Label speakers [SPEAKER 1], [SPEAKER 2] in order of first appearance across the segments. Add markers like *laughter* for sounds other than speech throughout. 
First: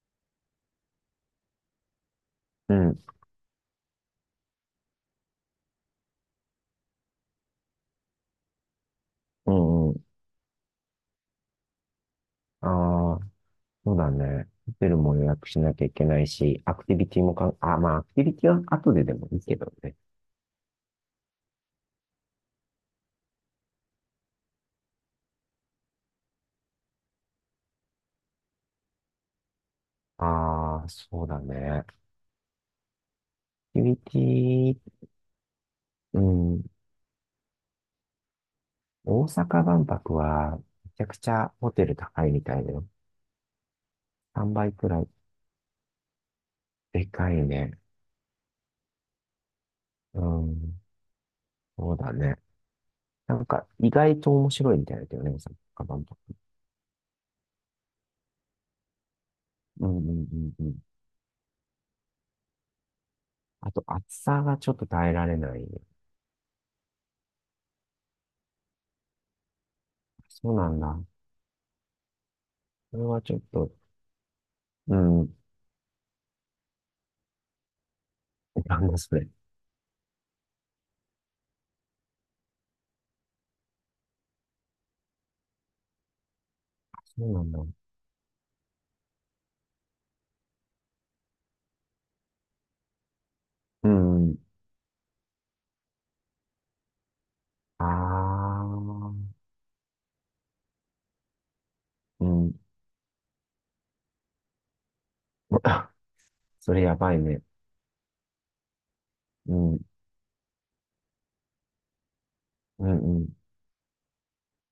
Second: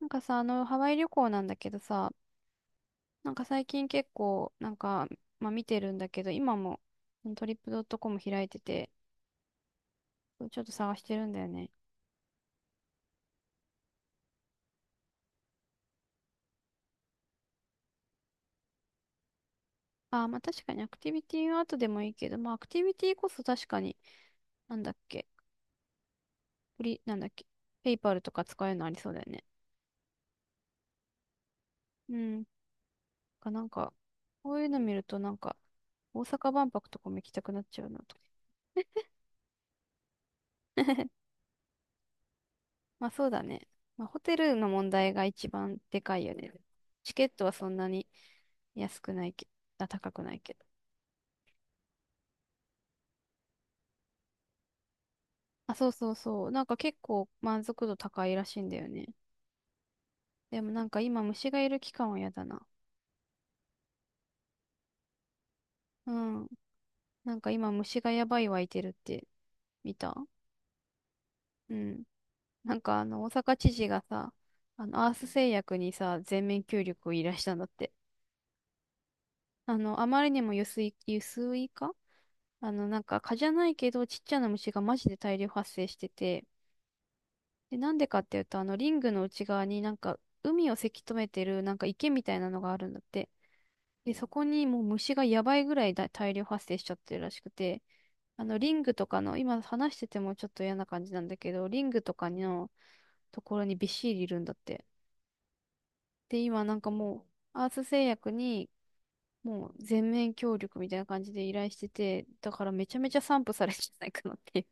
[SPEAKER 1] なんかさ、ハワイ旅行なんだけどさ、
[SPEAKER 2] うん、
[SPEAKER 1] なんか最近結構、なんか、まあ見てるんだけど、今もトリップドットコム開いてて、
[SPEAKER 2] うんうん。
[SPEAKER 1] ちょっと探してるんだよね。
[SPEAKER 2] ああ、そうだね。ホテルも予約しなきゃいけないし、アクティビティもあ、まあ、アクティビティは後ででもいいけどね。
[SPEAKER 1] あー、まあ確かにアクティビティは後でもいいけど、まあアクティビティこそ確かに、なんだっけ、フリ、なんだっけ、ペイパルとか使えるのありそうだよね。
[SPEAKER 2] ああ、そうだね。アク
[SPEAKER 1] うん。かなん
[SPEAKER 2] ティ
[SPEAKER 1] か、
[SPEAKER 2] ビテ
[SPEAKER 1] こういう
[SPEAKER 2] ィ、
[SPEAKER 1] の見るとなんか、
[SPEAKER 2] う
[SPEAKER 1] 大阪
[SPEAKER 2] ん。
[SPEAKER 1] 万博とかも行きたくなっちゃうなと。
[SPEAKER 2] 大阪万博は、めちゃく
[SPEAKER 1] *laughs*
[SPEAKER 2] ちゃホテル高いみたいだよ。
[SPEAKER 1] まあそうだね。まあホテ
[SPEAKER 2] 3
[SPEAKER 1] ルの
[SPEAKER 2] 倍く
[SPEAKER 1] 問
[SPEAKER 2] らい。
[SPEAKER 1] 題が一番でかいよね。
[SPEAKER 2] で
[SPEAKER 1] チケッ
[SPEAKER 2] かい
[SPEAKER 1] トはそん
[SPEAKER 2] ね。
[SPEAKER 1] なに安くないけ、あ、高
[SPEAKER 2] う
[SPEAKER 1] くないけど。
[SPEAKER 2] ん。そうだね。なんか、意外と面白いみたいだけどね、大
[SPEAKER 1] あ、
[SPEAKER 2] 阪
[SPEAKER 1] そう
[SPEAKER 2] 万
[SPEAKER 1] そう
[SPEAKER 2] 博。
[SPEAKER 1] そう。なんか結構満足度高いらしいんだよね。
[SPEAKER 2] うんうんう
[SPEAKER 1] で
[SPEAKER 2] んう
[SPEAKER 1] も
[SPEAKER 2] ん。
[SPEAKER 1] なんか今虫がいる期間は嫌だな。
[SPEAKER 2] あと、暑さがちょっと耐えられない。
[SPEAKER 1] うん。なんか今虫がやばい湧いてるって見た。
[SPEAKER 2] そうなんだ。
[SPEAKER 1] うん。なん
[SPEAKER 2] そ
[SPEAKER 1] か
[SPEAKER 2] れ
[SPEAKER 1] あ
[SPEAKER 2] は
[SPEAKER 1] の大
[SPEAKER 2] ちょっ
[SPEAKER 1] 阪知
[SPEAKER 2] と、
[SPEAKER 1] 事がさ、あ
[SPEAKER 2] う
[SPEAKER 1] のアース
[SPEAKER 2] ん。
[SPEAKER 1] 製薬にさ、全面協力を依頼したんだって。
[SPEAKER 2] なんだそれ。
[SPEAKER 1] あまりにも輸水化、なんか蚊じゃないけど、ちっちゃな虫がマジで大量発生してて、
[SPEAKER 2] そうなんだ。
[SPEAKER 1] で、なんでかっていうと、あの、リングの内側になんか、海をせき止めてる、なんか池みたいなのがあるんだって。
[SPEAKER 2] う
[SPEAKER 1] で、そ
[SPEAKER 2] ん、
[SPEAKER 1] こにもう虫がやばいぐらいだ大量発生しちゃってるらしくて、
[SPEAKER 2] あ
[SPEAKER 1] あの、リングと
[SPEAKER 2] あ、
[SPEAKER 1] かの、今話しててもちょっと嫌な感じなんだけど、リングと
[SPEAKER 2] う
[SPEAKER 1] か
[SPEAKER 2] ん、
[SPEAKER 1] のところにびっしりいるんだって。
[SPEAKER 2] *laughs*
[SPEAKER 1] で、今
[SPEAKER 2] そ
[SPEAKER 1] なん
[SPEAKER 2] れ
[SPEAKER 1] か
[SPEAKER 2] やばい
[SPEAKER 1] も
[SPEAKER 2] ね。
[SPEAKER 1] う、アース製薬に、
[SPEAKER 2] う
[SPEAKER 1] もう
[SPEAKER 2] ん、
[SPEAKER 1] 全面協力みたいな感じで依頼してて、だからめ
[SPEAKER 2] う
[SPEAKER 1] ちゃめち
[SPEAKER 2] んう
[SPEAKER 1] ゃ
[SPEAKER 2] ん。
[SPEAKER 1] 散布されるんじゃないかなっていう。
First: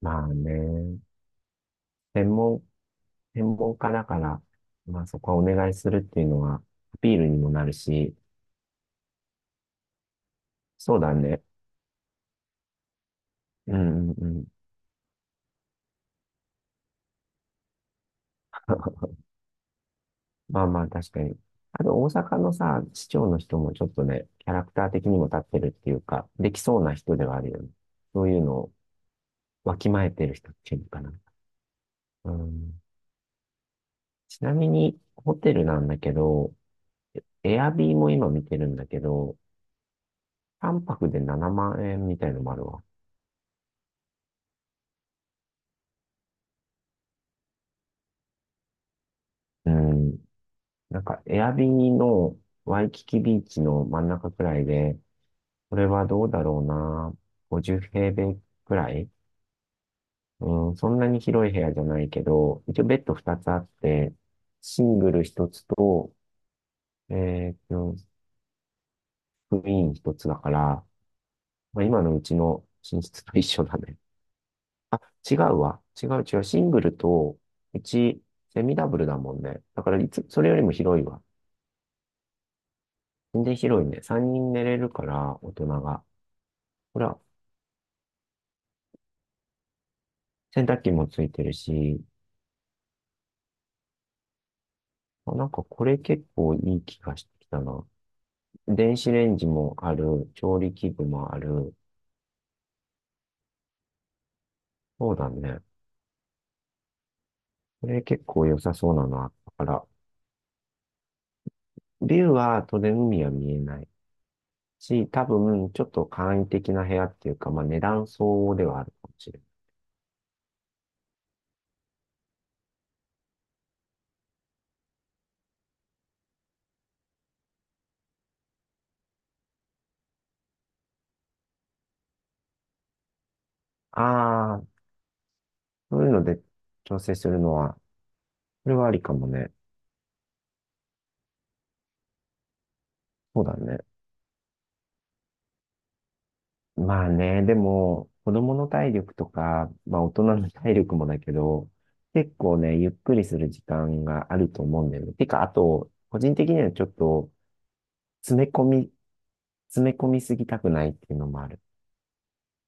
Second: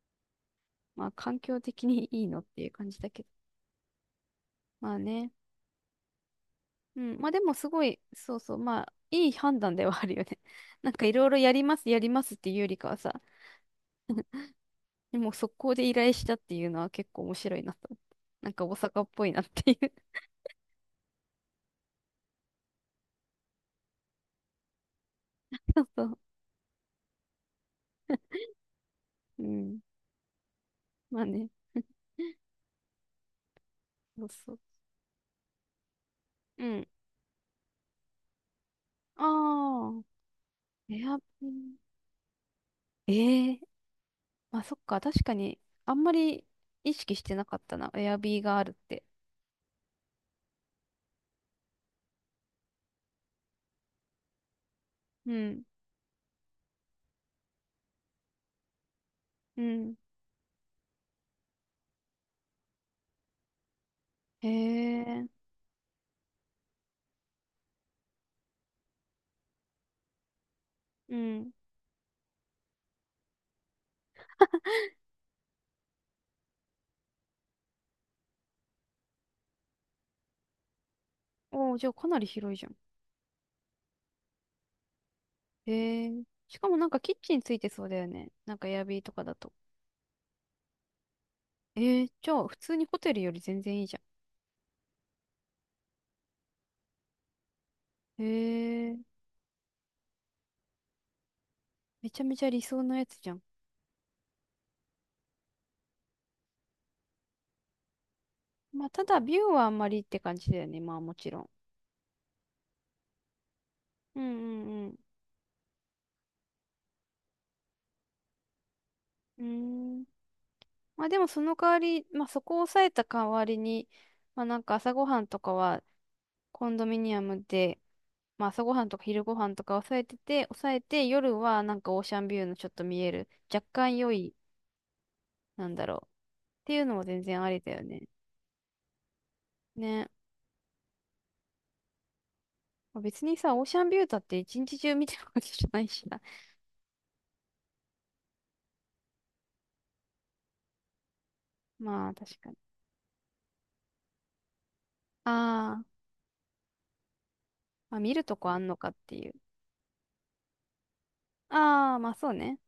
[SPEAKER 2] まあね。
[SPEAKER 1] まあ、環境的にいい
[SPEAKER 2] 専
[SPEAKER 1] のって
[SPEAKER 2] 門、
[SPEAKER 1] いう感じだけど。
[SPEAKER 2] 専門家だから、
[SPEAKER 1] まあ
[SPEAKER 2] まあそ
[SPEAKER 1] ね。
[SPEAKER 2] こはお願いするっていうのは、ア
[SPEAKER 1] う
[SPEAKER 2] ピー
[SPEAKER 1] ん。
[SPEAKER 2] ル
[SPEAKER 1] まあ
[SPEAKER 2] に
[SPEAKER 1] で
[SPEAKER 2] も
[SPEAKER 1] も
[SPEAKER 2] な
[SPEAKER 1] す
[SPEAKER 2] る
[SPEAKER 1] ごい、
[SPEAKER 2] し、
[SPEAKER 1] そうそう。まあ、いい判断ではあるよね。*laughs* なん
[SPEAKER 2] そう
[SPEAKER 1] かい
[SPEAKER 2] だ
[SPEAKER 1] ろいろ
[SPEAKER 2] ね。
[SPEAKER 1] やります、やりますっていうよりかはさ、
[SPEAKER 2] うん、うん、うん。
[SPEAKER 1] でも速攻で依頼したっていうのは結構面白いなと思って。なんか大阪っ
[SPEAKER 2] *laughs*
[SPEAKER 1] ぽいなっていう。
[SPEAKER 2] まあまあ確かに。あと大阪のさ、市長の人もちょっとね、キャラクター的にも立って
[SPEAKER 1] *laughs*
[SPEAKER 2] るっ
[SPEAKER 1] そう
[SPEAKER 2] ていう
[SPEAKER 1] そう。
[SPEAKER 2] か、できそうな人ではあるよね。そういうのを
[SPEAKER 1] う
[SPEAKER 2] わ
[SPEAKER 1] ん。
[SPEAKER 2] きまえてる人っていうのかな。
[SPEAKER 1] まあね。*laughs*
[SPEAKER 2] うん。
[SPEAKER 1] そう
[SPEAKER 2] ちな
[SPEAKER 1] そう。
[SPEAKER 2] みに、ホテルなんだけど、
[SPEAKER 1] うん。
[SPEAKER 2] エアビーも今見てるんだけ
[SPEAKER 1] あ
[SPEAKER 2] ど、
[SPEAKER 1] あ。
[SPEAKER 2] 3
[SPEAKER 1] エ
[SPEAKER 2] 泊
[SPEAKER 1] ア
[SPEAKER 2] で
[SPEAKER 1] ビ
[SPEAKER 2] 7
[SPEAKER 1] ー。
[SPEAKER 2] 万円みたいのもあるわ。
[SPEAKER 1] ええ、まあそっか。確かに、あんまり意識してなかったな。エアビーがあるって。
[SPEAKER 2] うん。なんか、エアビーのワイキキビーチの真ん中くらいで、
[SPEAKER 1] うん。
[SPEAKER 2] これはどうだろうな。50平米くらい、
[SPEAKER 1] うん。
[SPEAKER 2] うん、そんなに広い部屋じゃないけど、一応ベッド2つあって、
[SPEAKER 1] へ
[SPEAKER 2] シングル
[SPEAKER 1] え。
[SPEAKER 2] 1つと、えーと、クイーン1つだから、
[SPEAKER 1] うん。
[SPEAKER 2] まあ、今のうちの寝室と一緒だね。あ、違うわ。違う違う。シングルと、うち、セミダブルだもんね。だから、いつ、それよりも広いわ。
[SPEAKER 1] おお、じゃあかなり広いじゃん。
[SPEAKER 2] 全然広いね。3人寝れるから、大人
[SPEAKER 1] へ
[SPEAKER 2] が。
[SPEAKER 1] え。しかもなん
[SPEAKER 2] ほ
[SPEAKER 1] かキッ
[SPEAKER 2] ら、
[SPEAKER 1] チンついてそうだよね。なんかエアビーとかだと。
[SPEAKER 2] 洗濯機もついてるし、
[SPEAKER 1] ええ。じゃあ普通にホテルより全然いいじゃ
[SPEAKER 2] あ、なんかこれ結構いい気がしてきたな。
[SPEAKER 1] ん。へ
[SPEAKER 2] 電
[SPEAKER 1] え。
[SPEAKER 2] 子レンジもある、調理器具もある。
[SPEAKER 1] めちゃめちゃ理想のやつじゃん。
[SPEAKER 2] そうだね。これ結構良さ
[SPEAKER 1] まあ
[SPEAKER 2] そう
[SPEAKER 1] た
[SPEAKER 2] だ
[SPEAKER 1] だ
[SPEAKER 2] な。
[SPEAKER 1] ビュー
[SPEAKER 2] だ
[SPEAKER 1] は
[SPEAKER 2] か
[SPEAKER 1] あん
[SPEAKER 2] ら、
[SPEAKER 1] まりって感じだよね。まあもちろん。
[SPEAKER 2] ビューは当然海は見えない
[SPEAKER 1] うん、うん、
[SPEAKER 2] し、多分、ちょっと簡易的な部屋っていうか、まあ、値段相応ではあるかもしれ
[SPEAKER 1] う
[SPEAKER 2] な
[SPEAKER 1] ん。
[SPEAKER 2] い。
[SPEAKER 1] うーん。まあでもその代わり、まあそこを抑えた代わりに、まあなんか朝ごはんとかはコンドミニアムで、まあ朝ごはんとか昼ごはんとか抑えてて、抑えて夜はなんかオーシャンビューのちょっと見える、若干良い、
[SPEAKER 2] あ、
[SPEAKER 1] なんだ
[SPEAKER 2] そ
[SPEAKER 1] ろ
[SPEAKER 2] ういうので
[SPEAKER 1] う。ていうの
[SPEAKER 2] 調
[SPEAKER 1] も
[SPEAKER 2] 整
[SPEAKER 1] 全
[SPEAKER 2] する
[SPEAKER 1] 然あ
[SPEAKER 2] の
[SPEAKER 1] りだ
[SPEAKER 2] は、
[SPEAKER 1] よね。
[SPEAKER 2] それはありかもね。
[SPEAKER 1] ね。まあ別に
[SPEAKER 2] そうだ
[SPEAKER 1] さ、オーシ
[SPEAKER 2] ね。
[SPEAKER 1] ャンビューだって一日中見てるわけじゃないしな。
[SPEAKER 2] まあね、でも、子供の体力とか、まあ大人の体力もだけど、
[SPEAKER 1] *laughs* まあ、
[SPEAKER 2] 結
[SPEAKER 1] 確かに。
[SPEAKER 2] 構ね、ゆっくりする時間があると思うんだよね。てか、あ
[SPEAKER 1] ああ、
[SPEAKER 2] と、個人的にはちょっと、
[SPEAKER 1] まあ見ると
[SPEAKER 2] 詰め
[SPEAKER 1] こあ
[SPEAKER 2] 込
[SPEAKER 1] んのか
[SPEAKER 2] み、
[SPEAKER 1] っていう。
[SPEAKER 2] 詰め込みすぎたくないっていうのもある。
[SPEAKER 1] ああ、まあそうね。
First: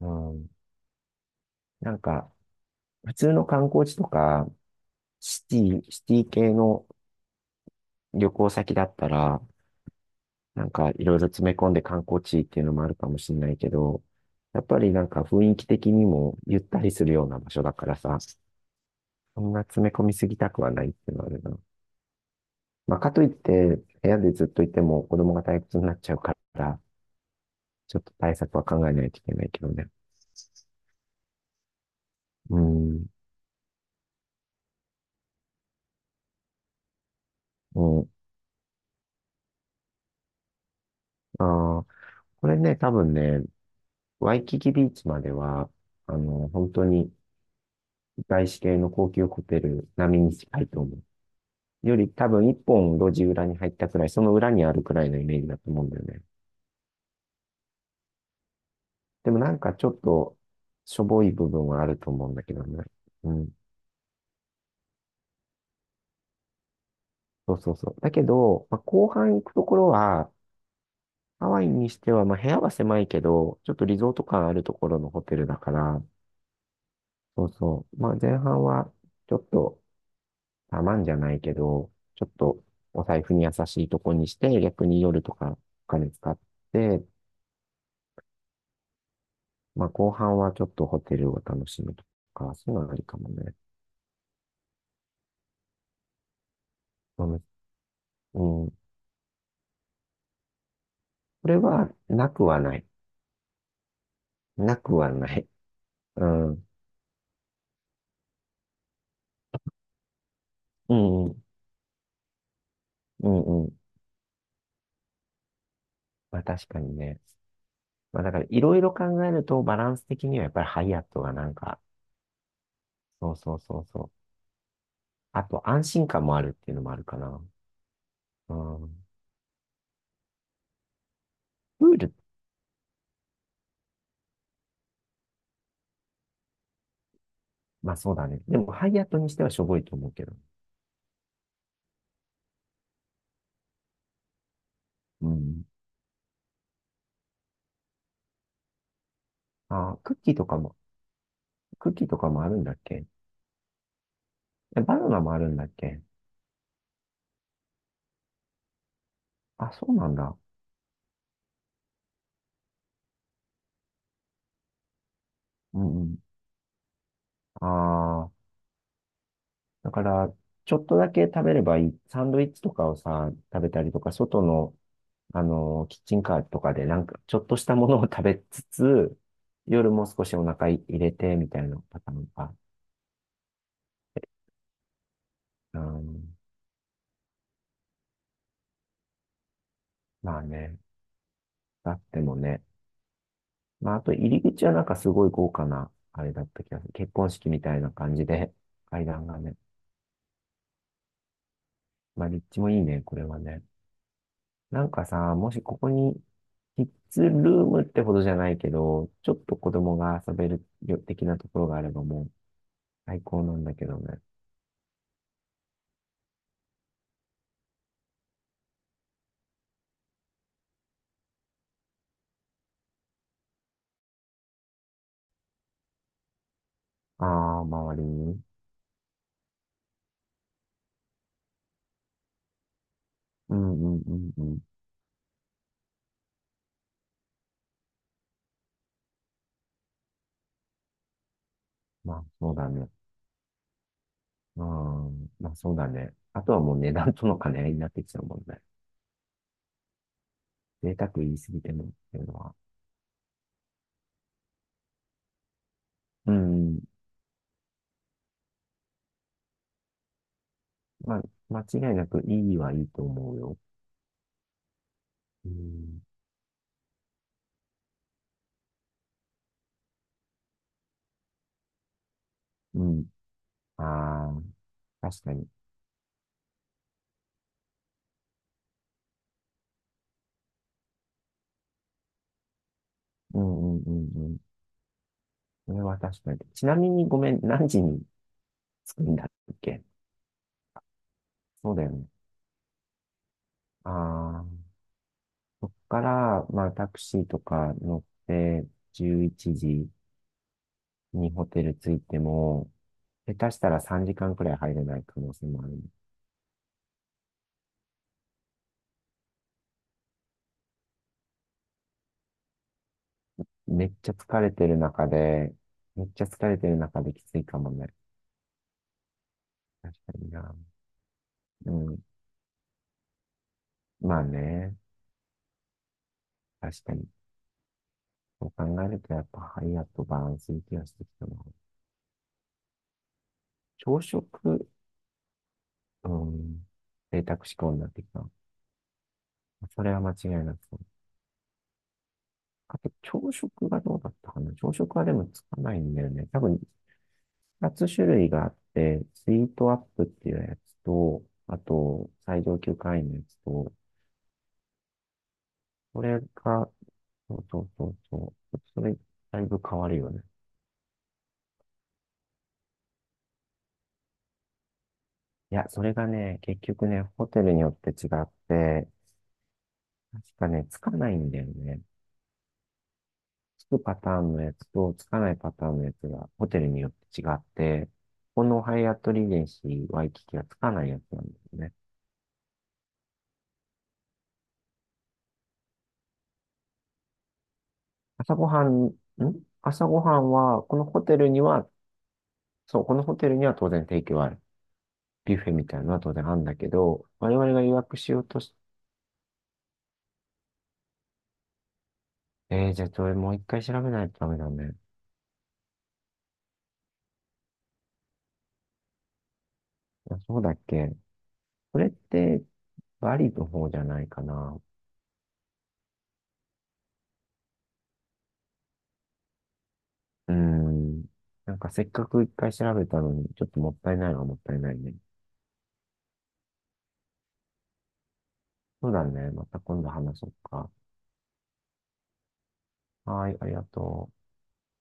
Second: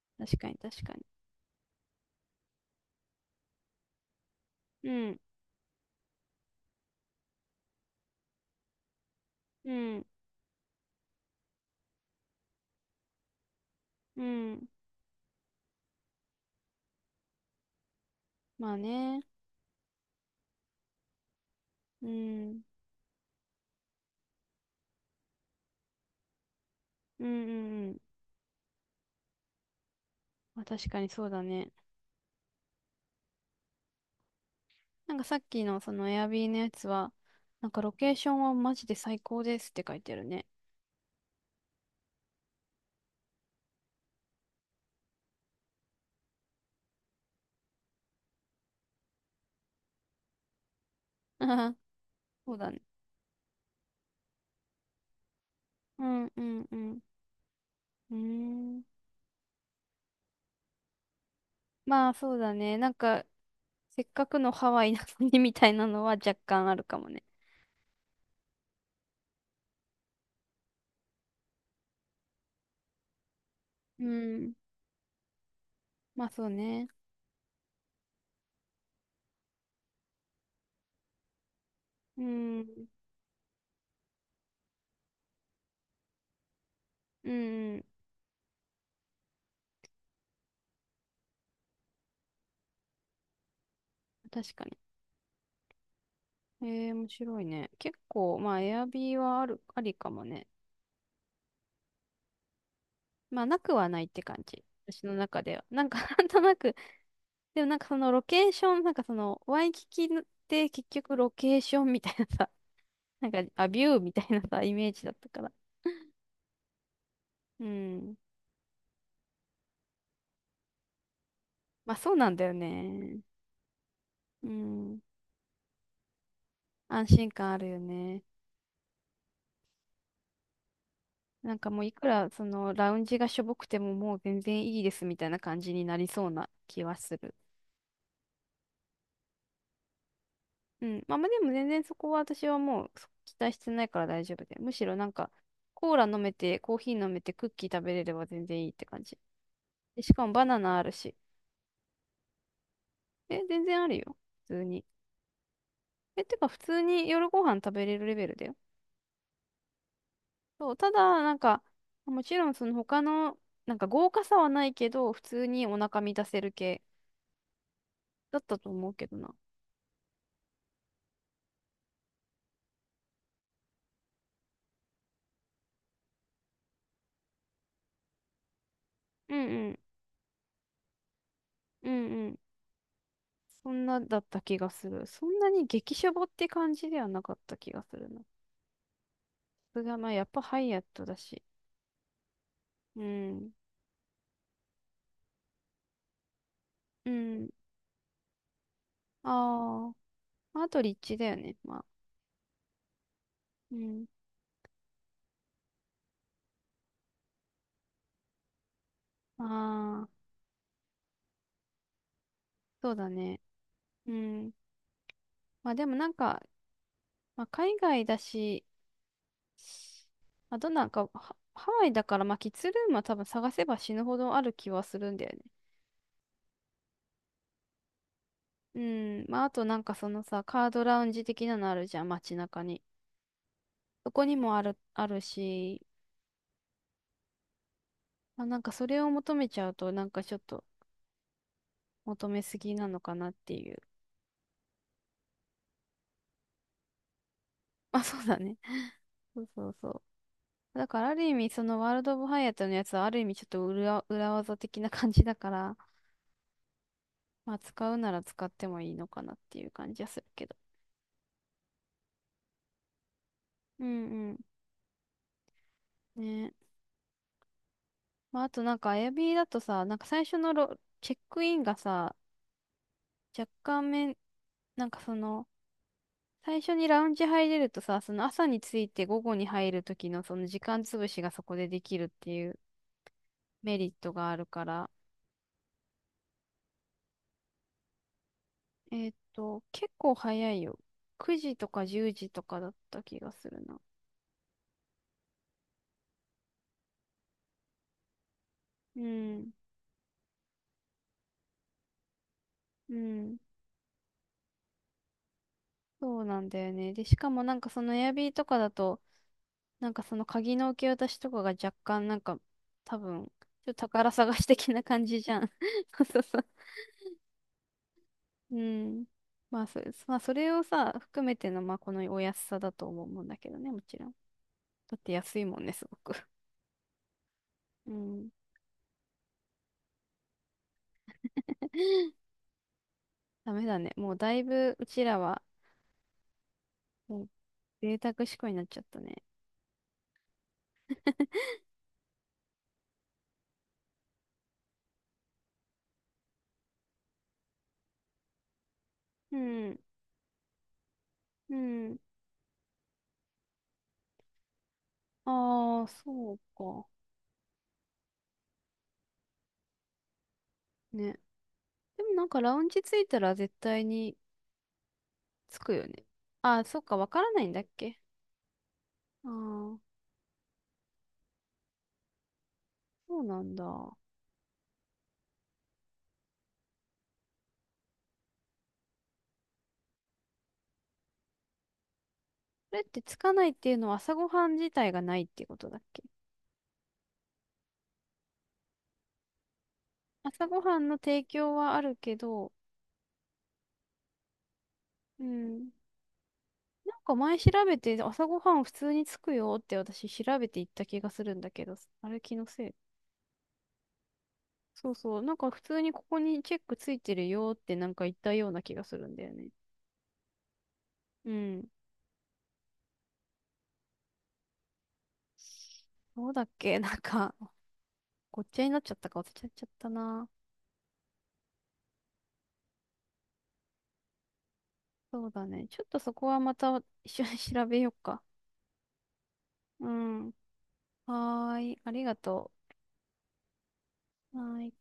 [SPEAKER 2] う
[SPEAKER 1] 確
[SPEAKER 2] ん。
[SPEAKER 1] かに、確かに。
[SPEAKER 2] なんか、普通の観光地とか、
[SPEAKER 1] うん、
[SPEAKER 2] シテシティ系の旅行先だったら、
[SPEAKER 1] うん、
[SPEAKER 2] なんかいろいろ詰め込んで観光地っていうのもあるかもしれないけど、
[SPEAKER 1] う
[SPEAKER 2] やっ
[SPEAKER 1] ん。
[SPEAKER 2] ぱりなんか雰囲気的にもゆったりするような場所だからさ、
[SPEAKER 1] まあね。
[SPEAKER 2] そんな詰め込みすぎたくはないっていうのはあるな。
[SPEAKER 1] うん、うん、
[SPEAKER 2] まあ、かといって、部屋でずっといても子供が退屈になっちゃうから、
[SPEAKER 1] うん。う
[SPEAKER 2] ち
[SPEAKER 1] ん。
[SPEAKER 2] ょっと対策は考えないといけないけどね。
[SPEAKER 1] まあ確かにそうだね。
[SPEAKER 2] うん。
[SPEAKER 1] なんかさっきのそのエアビーのやつは、なん
[SPEAKER 2] う
[SPEAKER 1] かロ
[SPEAKER 2] ん。
[SPEAKER 1] ケーションはマジで最高ですって書いてるね。
[SPEAKER 2] ああ、これね、多分ね、ワイキキビーチまでは、本当に外資系の高級ホテル並みに近いと思う。
[SPEAKER 1] *laughs*
[SPEAKER 2] より多分
[SPEAKER 1] そ
[SPEAKER 2] 一
[SPEAKER 1] うだね。
[SPEAKER 2] 本路地裏に入ったくらい、その裏にあるくらいのイメージだと思うんだ
[SPEAKER 1] う
[SPEAKER 2] よね。
[SPEAKER 1] ん、うん、うん。うーん。
[SPEAKER 2] でもなんかちょっとしょぼい部分はある
[SPEAKER 1] ま
[SPEAKER 2] と
[SPEAKER 1] あ
[SPEAKER 2] 思うん
[SPEAKER 1] そう
[SPEAKER 2] だけ
[SPEAKER 1] だ
[SPEAKER 2] ど
[SPEAKER 1] ね。
[SPEAKER 2] ね。
[SPEAKER 1] なんか、
[SPEAKER 2] うん。
[SPEAKER 1] せっかくのハワイなのにみたいなのは若干あるかもね。
[SPEAKER 2] そうそうそう。だけど、まあ、後半行くところは、ハワイにしては、まあ、部屋は狭いけど、ちょっとリ
[SPEAKER 1] う
[SPEAKER 2] ゾート感あ
[SPEAKER 1] ん。
[SPEAKER 2] るところのホテルだから、
[SPEAKER 1] まあそうね。
[SPEAKER 2] そうそう。まあ、前半は、ちょっと、たまんじゃないけど、
[SPEAKER 1] う
[SPEAKER 2] ちょっと、
[SPEAKER 1] ん。
[SPEAKER 2] お財布に優しいとこにして、逆に夜とかお金使って、
[SPEAKER 1] うん。
[SPEAKER 2] まあ、後半はちょっとホテルを楽しむとか、そういうのはありかもね。
[SPEAKER 1] 確かに。えー、面
[SPEAKER 2] う
[SPEAKER 1] 白
[SPEAKER 2] ん。
[SPEAKER 1] いね。結構、
[SPEAKER 2] う
[SPEAKER 1] まあ、
[SPEAKER 2] ん、
[SPEAKER 1] エアビーはある、ありかもね。
[SPEAKER 2] これは、なくはない。
[SPEAKER 1] まあ、なくはないって感じ。
[SPEAKER 2] なく
[SPEAKER 1] 私
[SPEAKER 2] は
[SPEAKER 1] の
[SPEAKER 2] な
[SPEAKER 1] 中
[SPEAKER 2] い。
[SPEAKER 1] では。なんか、*laughs* な
[SPEAKER 2] う
[SPEAKER 1] んとな
[SPEAKER 2] ん。
[SPEAKER 1] く、でもなんかそのロケーション、なんかその、ワイキキって結
[SPEAKER 2] う
[SPEAKER 1] 局
[SPEAKER 2] ん、う
[SPEAKER 1] ロ
[SPEAKER 2] ん。
[SPEAKER 1] ケーションみたいなさ、*laughs* な
[SPEAKER 2] う
[SPEAKER 1] んか、
[SPEAKER 2] んう
[SPEAKER 1] ア
[SPEAKER 2] ん。
[SPEAKER 1] ビューみたいなさ、イメージだったから。
[SPEAKER 2] まあ、確かにね。
[SPEAKER 1] うん。
[SPEAKER 2] まあ、だから、いろいろ考えると、バランス的にはやっぱりハイアットがなんか、
[SPEAKER 1] まあそうなんだよね。
[SPEAKER 2] そうそうそうそう。
[SPEAKER 1] うん。
[SPEAKER 2] あと、安心感もあるっていうのもある
[SPEAKER 1] 安
[SPEAKER 2] か
[SPEAKER 1] 心
[SPEAKER 2] な。
[SPEAKER 1] 感あるよね。
[SPEAKER 2] うん。
[SPEAKER 1] なんかもう
[SPEAKER 2] プ
[SPEAKER 1] い
[SPEAKER 2] ー
[SPEAKER 1] く
[SPEAKER 2] ル、
[SPEAKER 1] らそのラウンジがしょぼくてももう全然いいですみたいな感じになりそうな気はする。
[SPEAKER 2] まあそうだね。でも、ハイアットにしてはしょぼいと思うけど。
[SPEAKER 1] うん。まあまあでも全然そこは私はもう期待してないから大丈夫で。むしろなん
[SPEAKER 2] う
[SPEAKER 1] か
[SPEAKER 2] ん。
[SPEAKER 1] コーラ飲めてコーヒー飲めてクッキー食べれれば全然いいって感じ。
[SPEAKER 2] あー、
[SPEAKER 1] で、し
[SPEAKER 2] クッ
[SPEAKER 1] か
[SPEAKER 2] キ
[SPEAKER 1] も
[SPEAKER 2] ー
[SPEAKER 1] バ
[SPEAKER 2] とか
[SPEAKER 1] ナ
[SPEAKER 2] も、
[SPEAKER 1] ナあるし。
[SPEAKER 2] クッキーとかもあるんだっけ？
[SPEAKER 1] え、全然あるよ。普通
[SPEAKER 2] え
[SPEAKER 1] に。
[SPEAKER 2] バナナもあるんだっけ？
[SPEAKER 1] え、てか普通に夜ご飯食べれるレベルだよ。
[SPEAKER 2] あ、そうなんだ。
[SPEAKER 1] そう。ただなんかもちろんその他のなんか豪華さはないけど普通にお
[SPEAKER 2] う
[SPEAKER 1] 腹
[SPEAKER 2] んう
[SPEAKER 1] 満
[SPEAKER 2] ん。
[SPEAKER 1] たせる系
[SPEAKER 2] あ
[SPEAKER 1] だっ
[SPEAKER 2] あ、
[SPEAKER 1] たと思うけどな。
[SPEAKER 2] だから、ちょっとだけ食べればいい。サンドイッチとかをさ、食べたりとか、外の、キッチンカーとかで、なんか、ちょっとしたものを食べつつ、
[SPEAKER 1] うんうん。
[SPEAKER 2] 夜も少しお腹い入れて、みたいな
[SPEAKER 1] うん
[SPEAKER 2] パターン
[SPEAKER 1] うん。
[SPEAKER 2] か。
[SPEAKER 1] そんなだった気がする。そんなに
[SPEAKER 2] う
[SPEAKER 1] 激シャボっ
[SPEAKER 2] ん、
[SPEAKER 1] て感じではなかった気がするな。それがまあやっ
[SPEAKER 2] ま
[SPEAKER 1] ぱ
[SPEAKER 2] あ
[SPEAKER 1] ハイ
[SPEAKER 2] ね、
[SPEAKER 1] アットだし。
[SPEAKER 2] だってもね。
[SPEAKER 1] うん。
[SPEAKER 2] まあ、あと、入り口はなんかすごい豪華な、あれだった気がする。
[SPEAKER 1] う
[SPEAKER 2] 結婚式
[SPEAKER 1] ん。
[SPEAKER 2] みたいな感じで、階段がね。
[SPEAKER 1] ああ。まああと立地だよね。まあ。
[SPEAKER 2] まあ、立地もいいね、これはね。
[SPEAKER 1] うん。
[SPEAKER 2] なんかさ、もしここに、キッズルームってほどじゃないけど、ちょっと子供
[SPEAKER 1] あ
[SPEAKER 2] が
[SPEAKER 1] あ。
[SPEAKER 2] 遊べるよ的なところがあればもう
[SPEAKER 1] そうだ
[SPEAKER 2] 最
[SPEAKER 1] ね。
[SPEAKER 2] 高なんだけど
[SPEAKER 1] う
[SPEAKER 2] ね。
[SPEAKER 1] ん。まあでもなんか、まあ海外だし、あとなんかハワイだからまあキッズルームは多分探せば死ぬほどある気はするんだよね。
[SPEAKER 2] ああ、周りに。
[SPEAKER 1] うん。まああとなんかそのさ、カードラウンジ的なのあるじゃん、街中に。
[SPEAKER 2] うんうん
[SPEAKER 1] そ
[SPEAKER 2] う
[SPEAKER 1] こ
[SPEAKER 2] ん
[SPEAKER 1] に
[SPEAKER 2] う
[SPEAKER 1] も
[SPEAKER 2] ん。
[SPEAKER 1] ある、あるし、まあ、なんかそれを求めちゃうと、なんかちょっと
[SPEAKER 2] まあ、
[SPEAKER 1] 求め
[SPEAKER 2] そう
[SPEAKER 1] す
[SPEAKER 2] だ
[SPEAKER 1] ぎ
[SPEAKER 2] ね。
[SPEAKER 1] なのかなっていう。*laughs*
[SPEAKER 2] うん、まあそうだね。あとはもう値段との兼ね合いになっ
[SPEAKER 1] ま
[SPEAKER 2] て
[SPEAKER 1] あ、
[SPEAKER 2] きち
[SPEAKER 1] そ
[SPEAKER 2] ゃう
[SPEAKER 1] う
[SPEAKER 2] も
[SPEAKER 1] だ
[SPEAKER 2] ん
[SPEAKER 1] ね。
[SPEAKER 2] ね。
[SPEAKER 1] *laughs* そうそうそう。だ
[SPEAKER 2] 贅
[SPEAKER 1] から
[SPEAKER 2] 沢
[SPEAKER 1] ある意
[SPEAKER 2] 言い
[SPEAKER 1] 味、
[SPEAKER 2] すぎ
[SPEAKER 1] そ
[SPEAKER 2] て
[SPEAKER 1] の
[SPEAKER 2] もっ
[SPEAKER 1] ワールド・オ
[SPEAKER 2] てい
[SPEAKER 1] ブ・
[SPEAKER 2] うの
[SPEAKER 1] ハイア
[SPEAKER 2] は。
[SPEAKER 1] ットのやつはある意味ちょっと裏技的な感じだから、
[SPEAKER 2] うん。
[SPEAKER 1] まあ使うなら使ってもいいのかなっていう感じはするけど。
[SPEAKER 2] まあ、間違いなくいいはいいと思うよ。
[SPEAKER 1] うん
[SPEAKER 2] うん。
[SPEAKER 1] うん。ね。まああとなんか Airbnb だとさ、なんか最初のロチェックインがさ、
[SPEAKER 2] うん。
[SPEAKER 1] 若干め、
[SPEAKER 2] ああ、
[SPEAKER 1] なんかそ
[SPEAKER 2] 確か
[SPEAKER 1] の、
[SPEAKER 2] に。
[SPEAKER 1] 最初にラウンジ入れるとさ、その朝に着いて午後に入る時のその時間潰しがそこでできるっていう。
[SPEAKER 2] うんう
[SPEAKER 1] メ
[SPEAKER 2] んう
[SPEAKER 1] リット
[SPEAKER 2] んう
[SPEAKER 1] があ
[SPEAKER 2] ん。
[SPEAKER 1] るから。
[SPEAKER 2] それは確かに。ちなみにごめん、何時に着く
[SPEAKER 1] えっ
[SPEAKER 2] んだっ
[SPEAKER 1] と、
[SPEAKER 2] け？
[SPEAKER 1] 結構早いよ。9時と
[SPEAKER 2] そうだ
[SPEAKER 1] か
[SPEAKER 2] よ
[SPEAKER 1] 10
[SPEAKER 2] ね。
[SPEAKER 1] 時とかだった気がするな。
[SPEAKER 2] ああ、そっから、まあタクシーとか乗って
[SPEAKER 1] う
[SPEAKER 2] 11
[SPEAKER 1] ん。
[SPEAKER 2] 時にホテル着いても、
[SPEAKER 1] う
[SPEAKER 2] 下
[SPEAKER 1] ん。
[SPEAKER 2] 手したら3時間くらい入れない可能性もある。
[SPEAKER 1] そうなんだよね。で、しかもなんかそのエアビーとかだと、なんかその鍵の受け渡しとかが若干なんか、多分、ちょっと
[SPEAKER 2] めっち
[SPEAKER 1] 宝
[SPEAKER 2] ゃ
[SPEAKER 1] 探
[SPEAKER 2] 疲
[SPEAKER 1] し
[SPEAKER 2] れて
[SPEAKER 1] 的
[SPEAKER 2] る
[SPEAKER 1] な感
[SPEAKER 2] 中
[SPEAKER 1] じじゃん。
[SPEAKER 2] で、
[SPEAKER 1] *laughs* そう
[SPEAKER 2] めっ
[SPEAKER 1] そう
[SPEAKER 2] ちゃ
[SPEAKER 1] そう。
[SPEAKER 2] 疲れてる中できついかもね。
[SPEAKER 1] うん。まあそ、
[SPEAKER 2] 確か
[SPEAKER 1] まあ、
[SPEAKER 2] に
[SPEAKER 1] それ
[SPEAKER 2] な。
[SPEAKER 1] をさ、含めての、
[SPEAKER 2] う
[SPEAKER 1] まあ、こ
[SPEAKER 2] ん。
[SPEAKER 1] のお安さだと思うんだけどね、もちろん。
[SPEAKER 2] まあね。
[SPEAKER 1] だって安いもんね、すごく。
[SPEAKER 2] 確かに。
[SPEAKER 1] うん。
[SPEAKER 2] そう考えるとやっぱハイアットバランスいい気がしてきたな。
[SPEAKER 1] ダメだね。
[SPEAKER 2] 朝
[SPEAKER 1] も
[SPEAKER 2] 食、
[SPEAKER 1] うだいぶ、うちらは、
[SPEAKER 2] うん。贅
[SPEAKER 1] もう
[SPEAKER 2] 沢志向になっ
[SPEAKER 1] 贅
[SPEAKER 2] てき
[SPEAKER 1] 沢思
[SPEAKER 2] た。
[SPEAKER 1] 考になっちゃったね。
[SPEAKER 2] それは間違いなくそう。あと、朝食がどうだったかな、朝食はでもつかないんだよね。多分、二つ種類があって、ス
[SPEAKER 1] う
[SPEAKER 2] イートアッ
[SPEAKER 1] ん。
[SPEAKER 2] プっていうやつと、
[SPEAKER 1] う
[SPEAKER 2] あ
[SPEAKER 1] ん。
[SPEAKER 2] と、最上級会員のやつと、
[SPEAKER 1] ああ、
[SPEAKER 2] これ
[SPEAKER 1] そう
[SPEAKER 2] が、
[SPEAKER 1] か。
[SPEAKER 2] そうそうそうそう。それ、だいぶ変わるよね。
[SPEAKER 1] ね。でもなんかラウンジ着いたら絶対に
[SPEAKER 2] い
[SPEAKER 1] 着
[SPEAKER 2] や、
[SPEAKER 1] く
[SPEAKER 2] そ
[SPEAKER 1] よ
[SPEAKER 2] れ
[SPEAKER 1] ね。
[SPEAKER 2] がね、
[SPEAKER 1] あ
[SPEAKER 2] 結
[SPEAKER 1] あ、そっ
[SPEAKER 2] 局
[SPEAKER 1] か、
[SPEAKER 2] ね、
[SPEAKER 1] わか
[SPEAKER 2] ホ
[SPEAKER 1] ら
[SPEAKER 2] テ
[SPEAKER 1] ない
[SPEAKER 2] ル
[SPEAKER 1] ん
[SPEAKER 2] に
[SPEAKER 1] だっ
[SPEAKER 2] よって
[SPEAKER 1] け？
[SPEAKER 2] 違って、
[SPEAKER 1] ああー、
[SPEAKER 2] 確かね、つかないんだよね。
[SPEAKER 1] そうなん
[SPEAKER 2] つ
[SPEAKER 1] だ。
[SPEAKER 2] くパ
[SPEAKER 1] こ
[SPEAKER 2] ターンのやつと、つかないパターンのやつが、ホテルによって違って、このハイアットリージェンシーワイキキはつかないやつなんですね。
[SPEAKER 1] れって着かないっていうのは朝ごはん自体がないってことだっけ？
[SPEAKER 2] 朝ごはん、ん朝ごはん
[SPEAKER 1] 朝ご
[SPEAKER 2] は、こ
[SPEAKER 1] は
[SPEAKER 2] の
[SPEAKER 1] んの
[SPEAKER 2] ホテ
[SPEAKER 1] 提
[SPEAKER 2] ルに
[SPEAKER 1] 供
[SPEAKER 2] は、
[SPEAKER 1] はあるけど、
[SPEAKER 2] そう、このホテルには当然提供ある。
[SPEAKER 1] う
[SPEAKER 2] ビュッフェみ
[SPEAKER 1] ん。
[SPEAKER 2] たいなのは当然あるんだけ
[SPEAKER 1] なん
[SPEAKER 2] ど、
[SPEAKER 1] か
[SPEAKER 2] 我
[SPEAKER 1] 前調
[SPEAKER 2] 々が予
[SPEAKER 1] べ
[SPEAKER 2] 約
[SPEAKER 1] て
[SPEAKER 2] しよう
[SPEAKER 1] 朝ご
[SPEAKER 2] と
[SPEAKER 1] は
[SPEAKER 2] し、
[SPEAKER 1] ん普通に着くよって私調べて行った気がするんだけど、あれ気のせ
[SPEAKER 2] えー、
[SPEAKER 1] い？
[SPEAKER 2] じゃあそれもう一回調べないとダメだね。
[SPEAKER 1] そうそう。なんか普通にここにチェックついてるよってなんか言ったような気がするんだよね。
[SPEAKER 2] あ、そうだっけ？
[SPEAKER 1] うん。
[SPEAKER 2] それって、バリの方じゃないかな。
[SPEAKER 1] そうだっけ？ *laughs* なんか、ごっちゃになっちゃったか忘れちゃっちゃったな。
[SPEAKER 2] うーん。なんかせっかく一回調べたのに、ちょっともったいないのはもったいないね。
[SPEAKER 1] そうだね。ちょっとそこはまた一緒に調べようか。
[SPEAKER 2] そうだね。また今度
[SPEAKER 1] う
[SPEAKER 2] 話そ
[SPEAKER 1] ん。
[SPEAKER 2] うか。
[SPEAKER 1] はーい。ありがと
[SPEAKER 2] はい、ありがとう。
[SPEAKER 1] う。はーい。